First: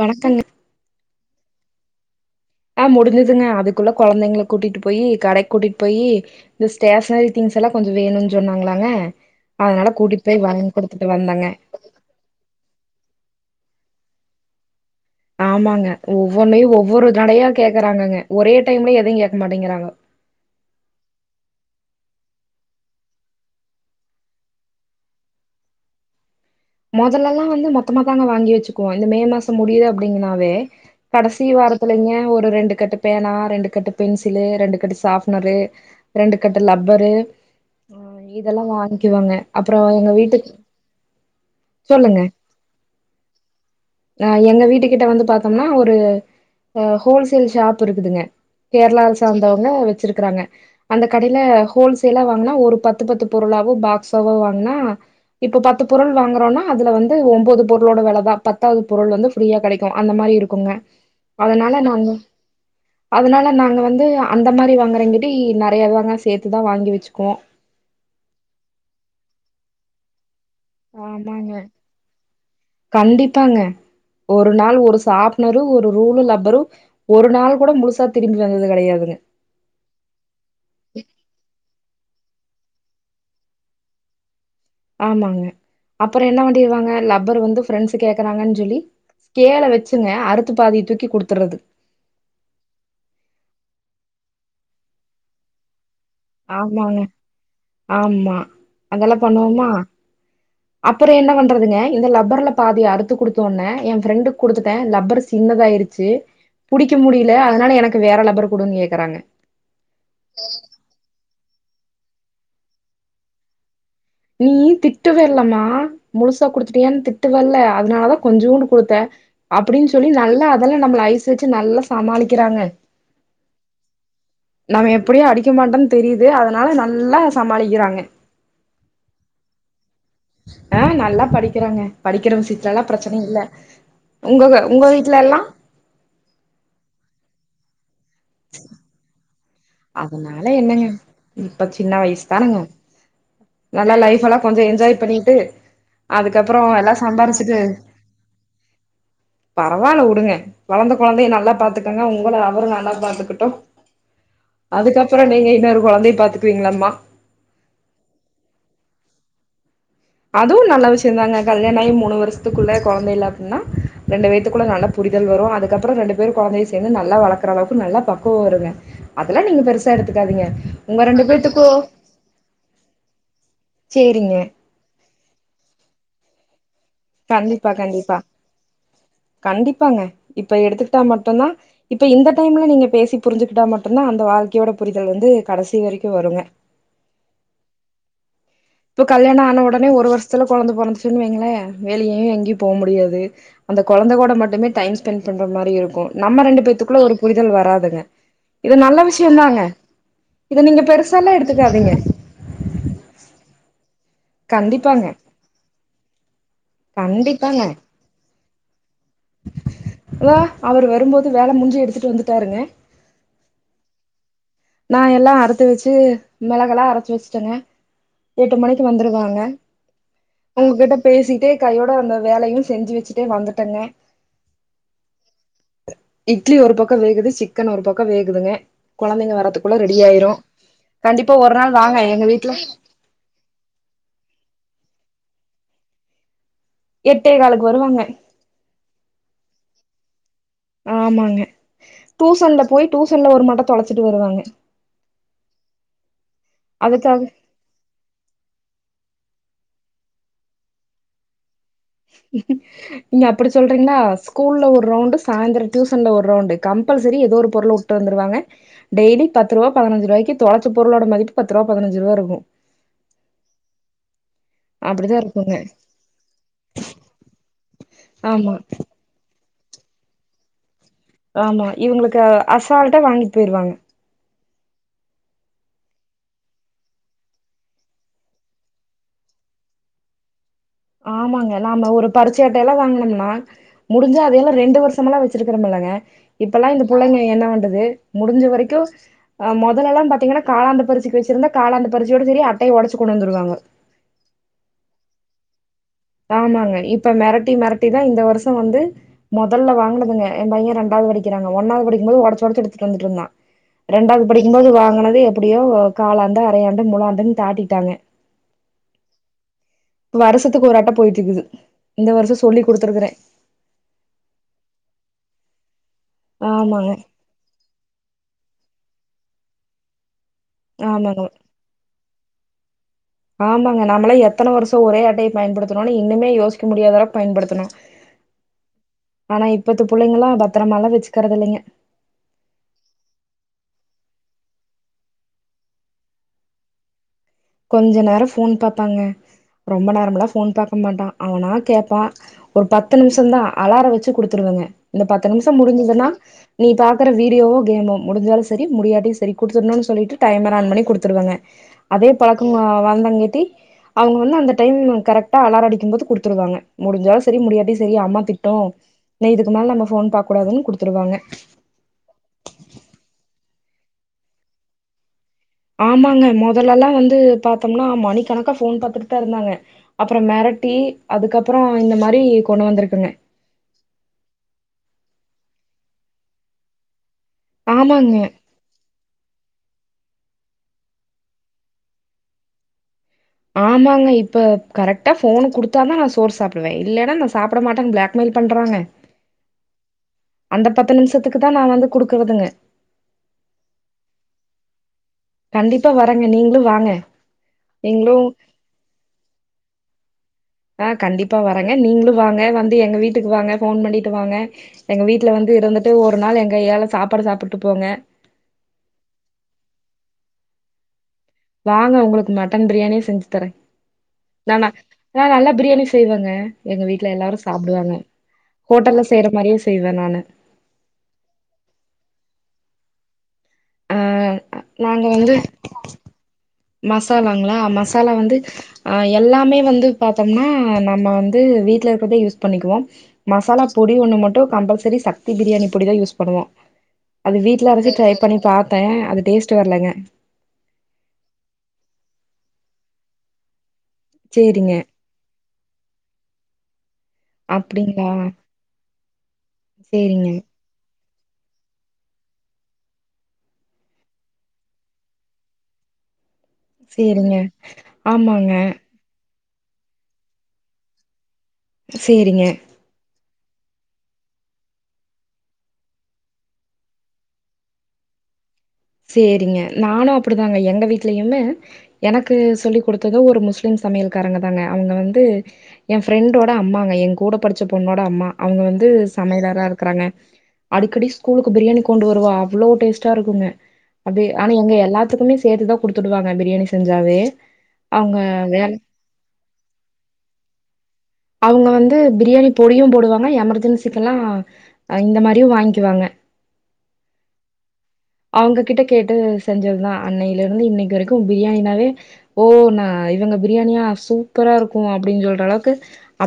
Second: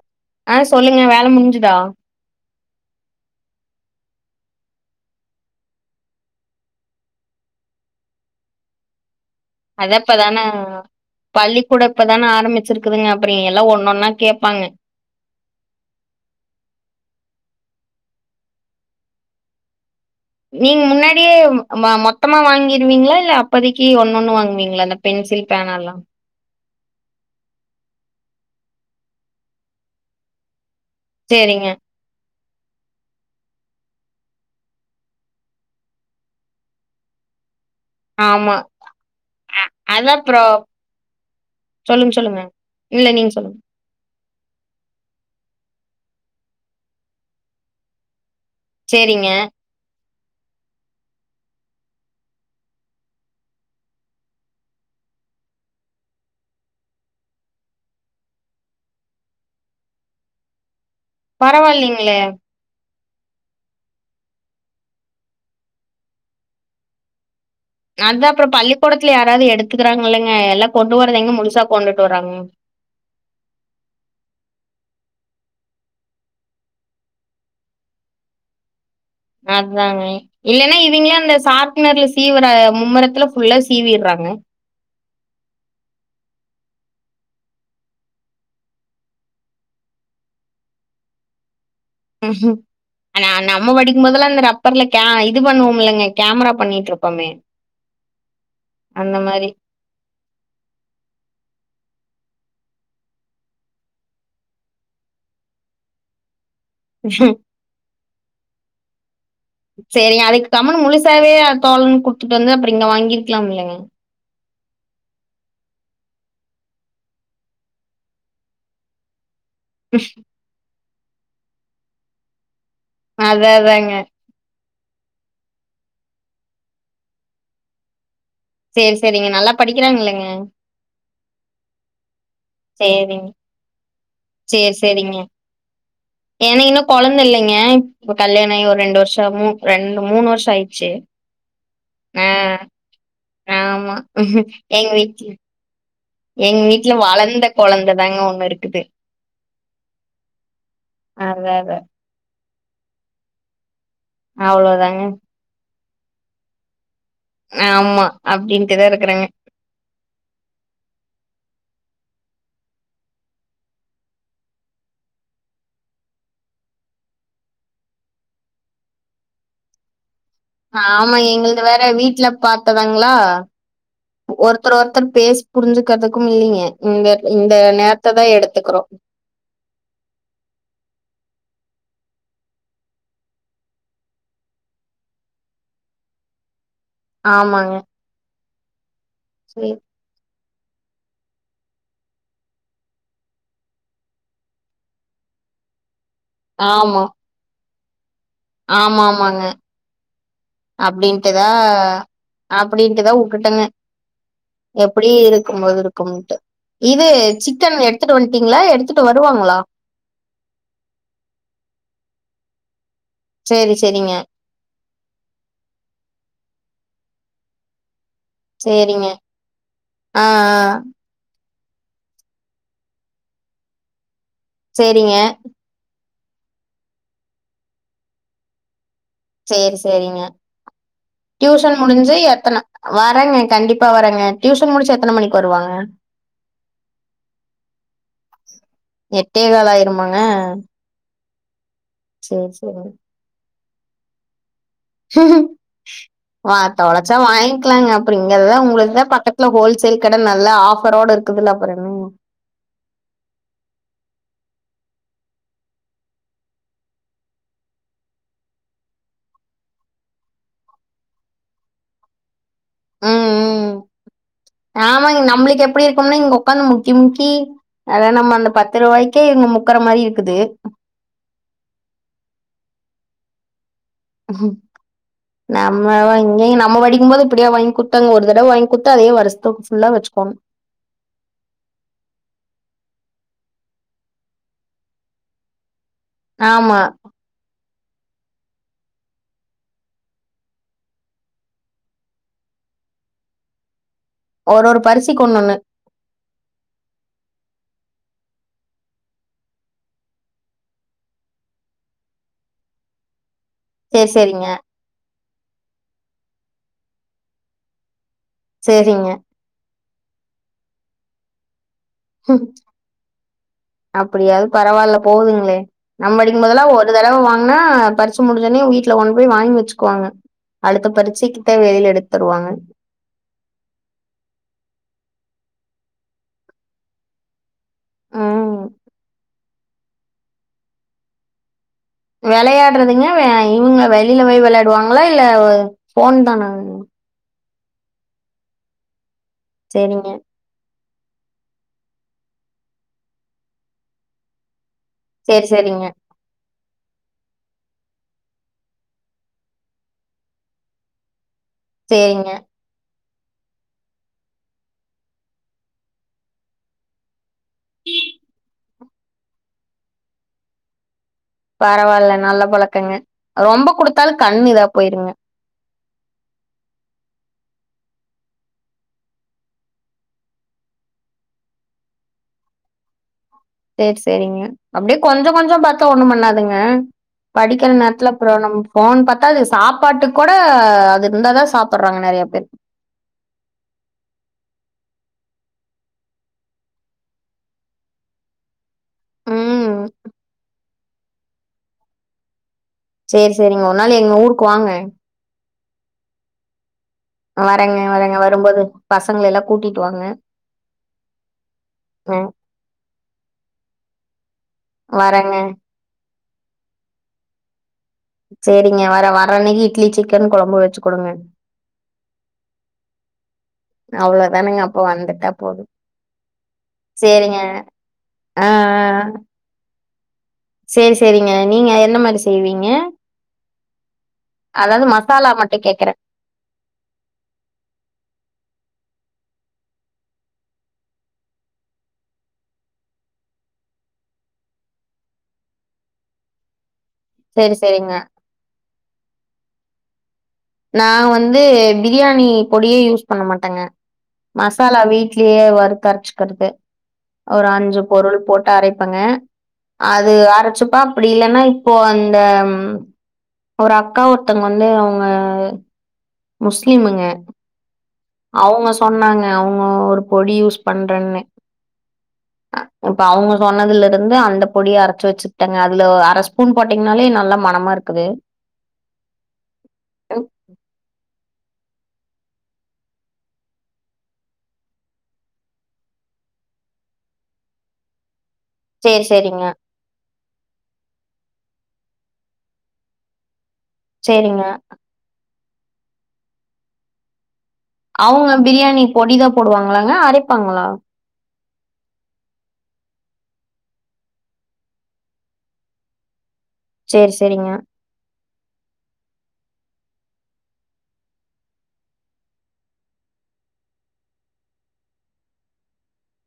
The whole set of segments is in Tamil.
வணக்கங்க ஆஹ் சொல்லுங்க வேபு முடிஞ்சுதா ஆஹ் முடிஞ்சுதுங்க அதுக்குள்ள குழந்தைங்க கூட்டிட்டு போய் கடை கூட்டிட்டு போயி இந்த ஸ்டேஷனரி திங்ஸ் எல்லாம் கொஞ்சம் வேணும்னு சொன்னாங்களாங்க அதனால அத கூட்டிட்டு இப்பதானே போய் வாங்கி குடுத்துட்டு வந்தங்க பள்ளிக்கூட இப்பதானே ஆரம்பிச்சிருக்குதுங்க அப்பறங்க எல்ல எல்லாம் ஒன்னொன்னா கேட்பாங்க ஆமாங்க ஒவ்வொன்னமையும் ஒவ்வொரு தடைய்ய கேக்குறாங்க ஒரே டைம்ல எதுையும் கேட்க மாட்டேங்கிறாங்க நீங்க முன்னாடியே மொத்தமா வாங்கிருவீங்களா இல்ல அப்போதைக்குி ஒன்னு ஒண்ணு வாங்குவீங்களா அந்த பென்சில் பேனா எல்லாம் முதல்லெல்லாம் வந்து மொத்தமாத்தாங்க வாங்கி வச்சுக்குவோம் இந்த மே மாசம் முடியுது அப்படிங்கனாவே கடைசி சேரிங்க வாரத்துலங்க ஒரு ரெண்டு கட்டு பேனா ரெண்டு கட்டு பென்சிலு ரெண்டு கட்டு சஷாப்னரு ரெண்டு கட்டு லப்பரு ஆஹ் ஆமா இதெல்லாம் வாங்கி வாங்க அப்புறம் அதா எங்க அப்புறோ வீட்டுக்கு சொல்லுங்க சொல்லுங்க இல்ல நீங்க சொல்லுங்க அஹ் எங்க வீட்டு கிட்ட வந்து பாத்தோம்னா ஒரு ஹோல்சேல் ஷாப் இருக்குதுங்க கேரளாவ சேரிங்க சார்ந்தவங்க வச்சிருக்க இருறாங்க அந்த கடில ஹோல்சேலா வாங்கினா ஒரு பத்து பத்து பொருளாவோ பாக்ஸாவோ வாங்கினா இப்ப பத்துத்து பொருள் வாங்குறோம்னா அதுல வந்து ஒன்பது பொருளோட விலைதா பத்தாவது பொருள் வந்து ஃப்ரீயா கிடைக்கும் அந்த மாதிரி இருக்குங்க அதனால நாங்க பரவாயில்லலைங்களே அதனால நாங்க வந்து அந்த மாதிரி வாங்குறங்கி நிறைய தாங்க சேர்த்துதான் வாங்கி வச்சுக்குவோம் அது அப்புறம் பள்ளிக்கூடத்துல யாராவது எடுத்துக்கிறாங்க இல்லைங்கள ஆமாங்க கண்டிப்பாங்க ஒரு நாள் ஒரு சாப்பனரும் ஒரு ரூலும் லப்பரும் ஒரு நாள் கூட முழுசா திரும்பி வந்தது கிடையாதுங்க அதாங்க இல்லலைன்னா இவங்களாம் அந்த சாஃப்ட்னர் சீவிர மும்முரத்துல ஃபுல்லா சீவிடுறாங்க ஆமாங்க அப்புறம் என்ன பண்ணிருவாங்க லப்பர் வந்து ஃப்ரெண்ட்ஸ் கேக்குறாங்கன்னு சொல்லி் கேல வச்சுங்க அறுத்து பாதி தூக்கி குடுத்துறது ஹம்ம் ஆனா நம்ம படிக்கும்போதெல்லாம் அந்த ரப்பர்ல இது பண்ணுவோம்லங்க கேமரா ஆமாங்க பண்ணிட்ருப்போமே. ஆமா அந்த அதெல்லாம் மாரி. பண்ணுவோமா அப்புறம் என்ன பண்றதுங்க இந்த லப்பர்ல பாதி அறுத்து குடுத்த உனே என் ஃப்ரெண்டுக்கு குடுத்துட்டேன் லப்பர் சின்னதாயடுச்சு புடிக்க முடியல அதனால எனக்கு வேற லப்பர் கூடும்னு கேக்குறாங்க சரி அதுக்கு கம்முன் முழுசாவே தோ குடுத்துட்டு வந்து அப்புறம் இங்க வாங்கிருக்கலாம் இல்லைங்க நீ திட்டுவ இல்லமா முழுசா குடுத்துட்டேன்னு திட்டுவ இல்ல அதனால தான் கொஞ்சூண்டு கொடுத்தேன் அப்டின்னு சொல்லி நல்லா அதெல்லா நம்மள ஐஸ் வச்சு நல்லா சமாளிக்கிறாங்க அத தாங்க நம்ம எப்டியு அடிக்க மாட்டோன்னு தெரியுது அதனால நல்லா சமாளிக்கிறாங்க செரி செரிங்க நல்லா படி அ நல்லா படிக்கிறாங்க படிக்கிற விசி த்லல்லா பிரச்சினை இல்ல உங்க சேர் உங்க சேரிங்க வீட்லல்லா ஏனா இன்னு கொழந்த இல்லைங்க இப்ப கல்யாண ஆயி ஒர் ரெண்டு வர்ஷ ஆமு ரண்டு மூணு வர்ஷோ ஆயிருச்சு ப்ப சின்ன வயசு தானுங்க ஆமா. நல்லா லைஃப்பலா கொஞ்சோ எங்க என்ஜாய் வீட்ல பண்ணிட்டு எங்க அதுக்கப்புறோ வீட்ல எல்லா வளர்ந்த சம்பாரிச்சுட்டு குழந்த தாங்க ஒண்ணு இருக்குது. பரவால்ல உடுங்க வளந்த கொழந்தய நல்லா அதான் அதான். பாத்துக்கங்க உங்கள அவுர நல்லா பாத்துக்கிட்டு அவ்வளோதாங்க. அதுக்கப்புறோ நீங்க இன்னொரு கொழந்தய பாத்துக்வீங்ளாம்மா ஆமா அப்டின்ட்டுதா இருக்கறங்க அதுவு நல்ல விஷ்யந்தாங்க கல்யாண ஆயி மூணு வருஷ்த்துக்குள்ள கொழந்தை இல்ல அப்பின்னா ரெண்டு வேத்துக்குள்ள நல்ல புரிதல் வரு அதுக்கப்புறோ ரெண்டு பேரு கொழந்தய சேந்து நல்லா வளக்கற அளவுக்கு நல்லா பக்குவோ வருங்க அதலா நீங்க பெருசா எடு ஆமா எங்குள்து வேற வீட்ல பாத்ததாங்ளா சேரிங்க ஒருத்தர் ஒருத்தர் பேசி புரிஞ்சுக்கிறதுக்கும் இ ங்க கண்டிப்பா கண்டிப்பா கண்டிப்பாங்க இப்ப எடுத்துக்கிட்டா மட்டுந்தா இப்ப இந்த டைம்ல நீங்க பேசி புரிஞ்சுகிட்டா மட்டுந்தா அந்த வாழ்க்கையோட புரிதல் வந்து கடைசி வரைக்கு வருங்க ஆமாங்க இப்ப கல்யாண ஆன சரி உடனே ஒரு வருஷ் த்தில கொழந்த பொறந்துச்சுன் வெய்ங்ளே வெளியயு எங்கியு போவ் முடியாது அந்த கொழந்த கோட மட்டுமே டைம் ஸ்பெண் பண்ற மாரி இருக்கு நம்ம ரெண்டு பேத்துக்குள்ள ஆமா ஒரு புரிதல் வராது அ ஆமா ஆமாங்க இத நீங்க பெருசாலா அப்டின்ட்டுதா எடுத்துக்காதீங்க அப்டின்ட்டுதா உ ட்டங்க கண்டிப்பாங்க எப்பிடியு இருக்கும்போது இருக்கும்ட்டு இது கண்டிப்பாங்க சிக்கன் எடுத்துட்டு வந்ட்டீங்ளா எடுத்துட்டு வருவாங்ளா தாருங்க செரி செரிங்க நான் எல்லா அறுத்து வெச்சு மிளகெல்லா அரச்சு வெச்ட்டங்க எட்டு மணிக்கு சரிங்க வந்துருவாங்க ஆ ஆ, உங்ககிட்ட பேசிட்டே கையோட அந்த வேலையு செஞ்சு வெச்சுட்டே வந்துட்டங்க சேரிங்க இட்லி ஒரு பக்கோ வேகுது சிக்கன் ஒரு பக்கோ வேகுதுங்க கொழந்தைங்க வர சேரி சேரிங்க ஒரு நாள் டியூசன் வாங்க முடிஞ்சு எங்க வீட்ல எத்தன வரங்க கண்டிப்பா வரங்க டியூசன் முடிச்சு எத்தன மணி வருவாங்க எட்டே கால்க்கு வருவாங்க எட்டே கால் ஆயிருமாங்க ஆமாங்க சேரி டூசன்ல சேரி போய் டூசன்ல ஒரு மடத் தொலைச்சிட்டு வருவாங்க வா தொலைச்சா அதுக்காக வாங்கிக்கலாங்க அப்புறோ இங்கதா உங்களுக்குதா பக்கத் துல ஹோல்சேல் கட நல்ல ஆஃபர்ரோட இருக்குதுல்ல அப்புறம் என்ன ம் நீங்க அப்புடி சொல்றீங்களா ஸ்கூல்ல ஒரு ரவுண்ட் சாயந்தரம் டியூசன்ல ஒரு ரவுண்டு கம்பல்சரி ஏதோ ஒரு பொருள் உட்டு வந்துருவாங்க டெய்லி பத்து ரூபா பதனாஞ்சு ரூபாய்க்கு தொலைச்ச பொருளோட மதிப்பு பத்து ரூபா பதானஞ்சு ரூபா இருக்கு அ அ ஆமா அப்டிதா இருக்குங்க நம்மளுக்கு எப்புடி இருக்கும்னா இங்க உக்காந்து முக்கி முக்கி அ அத நம்ம அந்த ஆமா பத்து ரூபாய்க்கே இங்க முக் க்கற மாரி இருக்குது ஆமா இவுங்களுக்கு அசால்ட்டா வாங்கிட்டு போயிருவாங்க நம்ம வா இங்கேயு நம்ம படிக்கும் போது இப்படியா வாங்கி குடுத்தாங்க ஒரு தடவை வாங்கி குடுத்தா அதே வருஷத்துக்கு ஃபுல்லா வச்சுக்கோணு ஆமாங்க நாம ஒரு பருச்சை அட்டையெல்லா வாங்கனம்னா முடிஞ்சா அதையெல்லா ரெண்டு வருஷமெல்லா வெச்சிருக்கிறோமல்லங்க இப்பல்லா ஆமா இந்த புள்ளைங்க என்ன வண்டுது முடிஞ்ச வரைக்கு ஆஹ் முதலெல்லா பாத்தீங்ன்னா காலாண்டு பரிட்சிக்கு வச்சிருந்தா காலாண்டு பரிட்சியோட சரி அட்டையை ஒடைச்சு கொண்டு வந்துருவாங்க ஒரு ஒரு பரிட்சிக்கு ஒண்ணு ஒன்னு ஆமாங்க இப்ப மெரட்டி மெரட்டி தா இந்த வருஷோ வந்து மொதல்ல வாங்குனதுங்க ஏ பையே ரெண்டாவது வடிக்கிறாங்க ஒன்னாவது படிக்கும்போது ஒடச்சோடச்சு எடுத்துட்டு வந்துட்டுருந்தா சேரி ரெண்டாவது சேரிங்க படிக்கும்போது வாங்குனது அப்டியோ காலாண்டு அரையாண்டு மூழாண்டுன்னு தாட்டிட்டாங்க சேரிங்க வருஷத்துக்கு ஒரு அட்ட போயிட்ருக்குது அப்டியாது பரவால்ல போதுங்ளே நம் படிக்கும் போதலா ஒரு ஆமாங்க தடவ வாங்குனா பரிச்ச முடிஞ்சவுனே வீட்ல இல்ல ஒண்ணு போய் வாங்கி வெச்சுக்குவாங்க அடுத்த ஆமாங்க பரிச்சைக்கு தேவை வெளியில எடுத் தருவாங்க ஆமாங்க நாம்மளா எத்தன வருஷோ ஒரே அட்டையே பயன்படுத்தணுன்னு இன்னுமே யோசிக்க முடியாதளவுக்கு பயன்படுத்தணு ம் ஆனா இப்பத்து புள்ளைங்களா பத்தரமல்லா வெச்சுக்கறது இல்லைங்க வெளையாடுறதுங்க இவுங்க வெளியில போய் வெள்ளாடுவாங்களா இல்ல ஃபோன் தானா கொஞ்ச நேரோ ஃபோன் பாப்பாங்க ரொம்ப சேரிங்க நேரமெல்லா ஃபோன் பாக் க்க மாட்டா அவனா கேட்பா ஒரு பத்து நிமிஷம் தா அலார வெச்சு குடுத்துருவங்க இந்த பத்து சேரி நிமிஷோ சேரிங்க முடிஞ்சதுன்னா நீ பா க்கற வீடியோவு கேமும் முடிஞ்சாலு செரி முடியாட்டியு செரி குடுத்துர்ணுன்னு சொல்லிட்டு டைமரா ஆன் பண்ணி குடுத்துடுவாங்க அதே சேரிங்க பழக்கமா வந்தாங்க அவங்க வந்து அந்த டைம் கரக்டா அலாரம் அடிக்கும் போது குடுத்துருவாங்க முடிஞ்சா செரி முடியாட்டி செரி அம்மா திட்டும் இதுக்கு மேலா நம்ம போன் பாக்க கூடாதுன்னு குடுத்துருவாங்க பரவால்ல நல்ல பழக்கங்க ரொம்ப கொடுத்தாலு கண் இதா போயிருங்க ஆமாங்க மொதல்லல்லா வந்து பார்த்தோம்னா மணிக்கணக்கா போன் பாத்துட்டு தா இருந்தாங்க அப்புறம் மெரட்டி அதுக்கப்புறம் இந்த மாரி கொண்டு வந்திருக்குங்க செரி செரிங்க அப்படியே கொஞ்ச கொஞ்ச பாத்தா ஒண்ணு பண்ணாதுங்க படிக்கிற நேரத்துல ஆமாங்க, அப்புறம் நம்ம போன் பாத்தா அது சாப்பாட்டுக் கொட அது இருந்தாதா சாப்படுறாங்க நிறைய பேரு ஆமாங்க இப்ப கரெக்டா போனு குடுத்தா தா நா சோர் சாப்பிடுவே இல்லனா நா சாப்பிட மாட்டேன் பிளாக்மெயில் பண்றாங்க ம் அந்த பத்து நிமிஷத்துக்கு தா நா வந்து குடுக்குறதுங்க செரி செரிங்க ஒரு நாள் எங்க ஊருக்கு வாங்க கண்டிப்பா வரங்க நீங்களு வாங்க வரேங்க வரேங்க நீங்களும் வரும்போது பசங்கள எல்லா கூட்டிட்டு வாங்க ஆ கண்டிப்பா வரங்க அ நீங்களும் வாங்க வந்து எங்க வீ வீட்டுக்கு வாங்க போன் பண்ணிட்டு வாங்க எங்க வீட்டு்ல வரேங்க வந்து இருந்துட்டு ஓர் ஒரு நாள் எ கையயால சாப்பாடு சாப்பிட்டு போங்க செரிங்க வர வரஅன்னைக்கு இட்லி சிக்கன் குழம்பு வச்சு கொடுங்க வாங்க உங்களுக்கு மட்டன் பிரியாணியே செஞ்சு தரே நா அவ்ளோதானுங்க அப்ப வந்துட்டா நல்லா போது பிரியாணி செய்வாங்க எங்க வீட்டுல சேரிங்க எல்லாரு சாப்பிடுவாங்க ஹோட்டல்ல செய்யற மாரியே செய் வ நானு செரி செரிங்க நீங்க என்ன மாரி செய்வீங்க ஆ அதாவது நாங்க மசாலா வந்து மட்டு கேக்குறே மசாலாங்களா மசாலா வந்து ஆ எல்லாமே வந்து பாத்தோம்னா நம்ம வந்து வீட்டுல இருக்கிறதே யூஸ் பண்ணிக்குவோ மசாலா பொடி ஒண்ணு மட்டும் கம்பல்சரி சக்தி பிரியாணி பொடிதா யூஸ் பண்ணுவோம் அது சேரி வீட்டுல அரச்சி சேரிங்க ட்ரை பண்ணி பாத்தே அது டேஸ்ட் வரலங்க நா வந்து பிரியாணி பொடியே யூஸ் பண்ண மாட்டேங்க சேரிங்க மசாலா வீட்லயே வருக்க அரைச்சக்கறது ஒரு அஞ்சு அப்டிங்களா பொருள் போட்டு அரைப்பங்க அது சேரிங்க அரைச்சுப்பா அப்படி இல்லன்னா இப்போ அந்த ஒரு அக்கா ஒருத்தங்க வந்து அவங்க ஆ செரிங்க அவங்க சொன்னாங் க அவுங்க ஒரு பொடி யூஸ் பண்றேன்னு சேரிங்க சொன்னதுல இருந்து அந்த பொடிய அரைச்சு வச்சுட்டேங்க அதுல அர ஸ்பூன் போட்டிங்ன்னாலே நல்லா மணமா இருக்குது சேரிங்க நானு ம். அப்டிதாங்க எங்க வீட்லயுமு எனக்கு சொல்லிக் குடுத்தது ஒரு முஸ்லீம் சமையல்காரங்க தாங்க அவுங்க வந்து எ ஃப்ரெண்டோட அம்மாங்க எ கூட படிச்ச பொண்ணோட அம்மா அவுங்க வந்து சரி, சரிங்க. சமையலாதா இருக்கறாங்க அடிக்கடி ஸ்கூலுக்கு பிரியாணி கொண்டு வருவா அவ்ளோ டேஸ்ட்டா இருக்குங்க அப்டி சரிங்க. ஆனா எங்க எல்லாத்துக்குமே சேத்துதா குடுத்துடுவாங்க பிரியாணி செஞ்சாவே அவங்க அவ்ங்க வே பிரியாணி பொடிதா போடுவாங்களாங்க அரைப்பாங்களா அவ்ங்க வந்து பிரியாணி பொடியு போடுவாங்க எமெர்கெனசிக்கலா இந்த மாறியு வாய்ங்கிவாங்க சேரி செரிங்க அவ்ங்க கிட்ட கேட்டு செஞ்சதுதா அன்னைல இருந்து இன்னைக்கு வரைக்கு பிரியாணினாவே ஓ நா இவங்க பிரியாணியா சூப்பரா இருக்கு அப்டின்னு சொல்ற அளவுக்கு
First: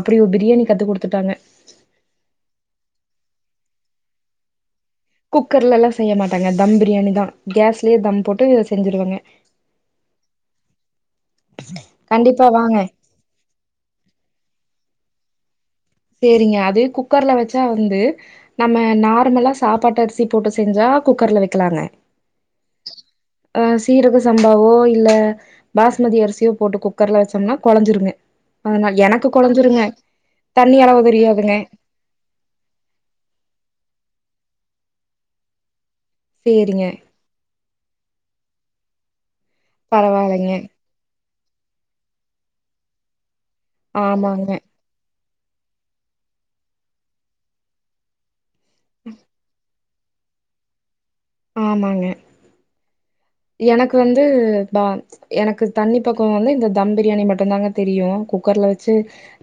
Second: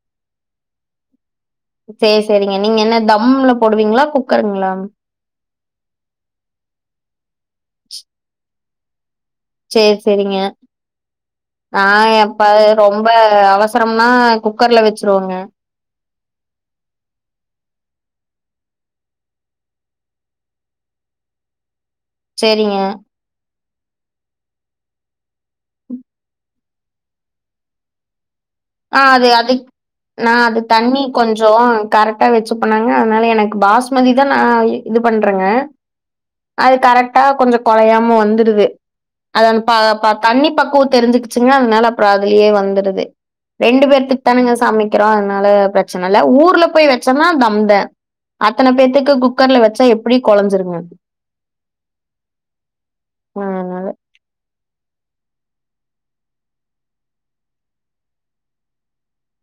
அப்டி ஒரு பிரியாணி கத்து குடுத்துட்டாங்க செரி செரிங்க நீங்க என்ன தம்ல போடுவீங்களா குக்கருங்களா குக்கர்ல எல்லா செய்ய மாட்டங்க தம் பிரியாணி தா கேஸ்லயே தம் போட்டு செஞ்சர்வங்க செரி செரிங்க நா கண்டிப்பா எப்பாது வாங்க ரொம்ப அவசரம்னா குக்கர்ல வச்ருவோங்க செரிங்க அது குக்கர்ல வச்சா வந்து நம்ம நார்மலா சாப்பாட்டு அரிசி போட்டு செஞ்சா குக்கர்ல வைக்கலாங்க செரிங்க அஹ் சீரக சம்பாவோ இல்ல பாஸ்மதி அரிசியோ போட்டு குக்கர்ல வச்சோம்னா கொழஞ்சிருங்க அதனால ஆஹ் எனக்கு அது அது கொழஞ்சிருங்க நா அது அளவு தண்ணி கொஞ்சோ தெரியாதுங்க கரெக்டா வச்சு பனாங்க அதனால எனக்கு பாஸ்மதி தா நா இது பண்றேங்க அது சேரிங்க கரெக்டா கொஞ்சோ கொலையாம வந்துடுது அதப்பா தண்ணி பரவாயில்லைங்க பக்குவோ தெரிஞ்சுக் ச்சுங்கன்னா அதனால அப்ரோ அதுலயே வந்துருது ரெண்டு பேத்க்கு தானங்க ஆமாங்க சமைக்கறோ அதனால பரச்சன இல்ல ஊர்ல போய் வச்சோனா தம் தெ அத்தன பேத்துக்கு குக்கர்ல வச்சா எப் எப்டி கொலஞ்சுருங்க ஆமாங்க அதனால. எனக்கு வந்து பா எனக்கு தண்ணி பக்குவோ வந்து இந்த தம் பிரியாணி மட்டு தாங்க தெரியு குக்கர்ல வச்சு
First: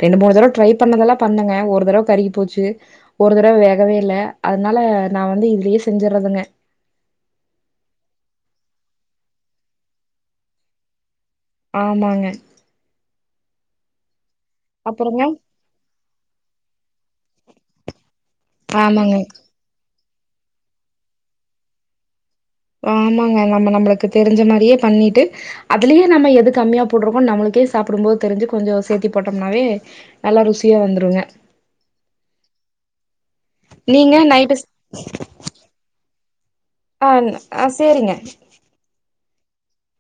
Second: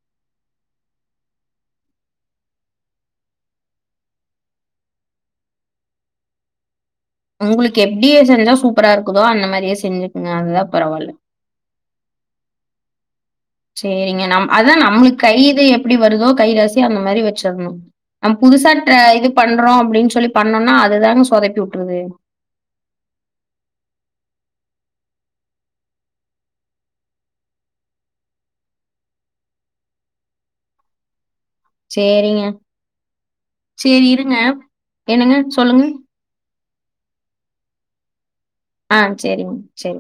ரெண்டு மூணு தடவ ட்ரை பண்ணதெல்லா பண்ணங்க ஒரு தடவை கருகி போச்சு ஒரு தடவ வேகவே இல்ல அதனால நா வந்து இதுலயே செஞ்சறதுங்க உங்களுக்கு எப்டியே செஞ்சா சூப்பரா இருக்குதோ அந்த மாரியே செஞ்சுக்குங்க அதுதா பரவால்ல ஆமாங்க செரிங்க நம் அதா நம்மளுக்கு அப்புறங்க கை இது எப்டி வருதோ கைரச அந்த மாரி வெச்சர்னு நம் புதுசா ற்ற ஆமாங்க இது பண்றோ அப்டின்னுசொ சொல்லி பண்ணோனா அதுதாங்க சொதப்பி விட்டுருது ஆமாங்க நம்ம நம்மளுக்கு தெரிஞ்ச மாரியே பண்ணிட்டு அதுலயே நம்ம எது கம்மியா போடுறோ நம்மளுக்கே சாப்டும்போது தெரிஞ்சு கொஞ்ச சேத்தி போட்டோம்னாவே நல்லா ருசியா வந்துருங்க சரிங்க சரி நீங்க இருங்க நைட்டு ஸ் என்னங்க சொல்லுங்க அஹ் ஆஹ் சரிங்க ஆ சரிங்க சரி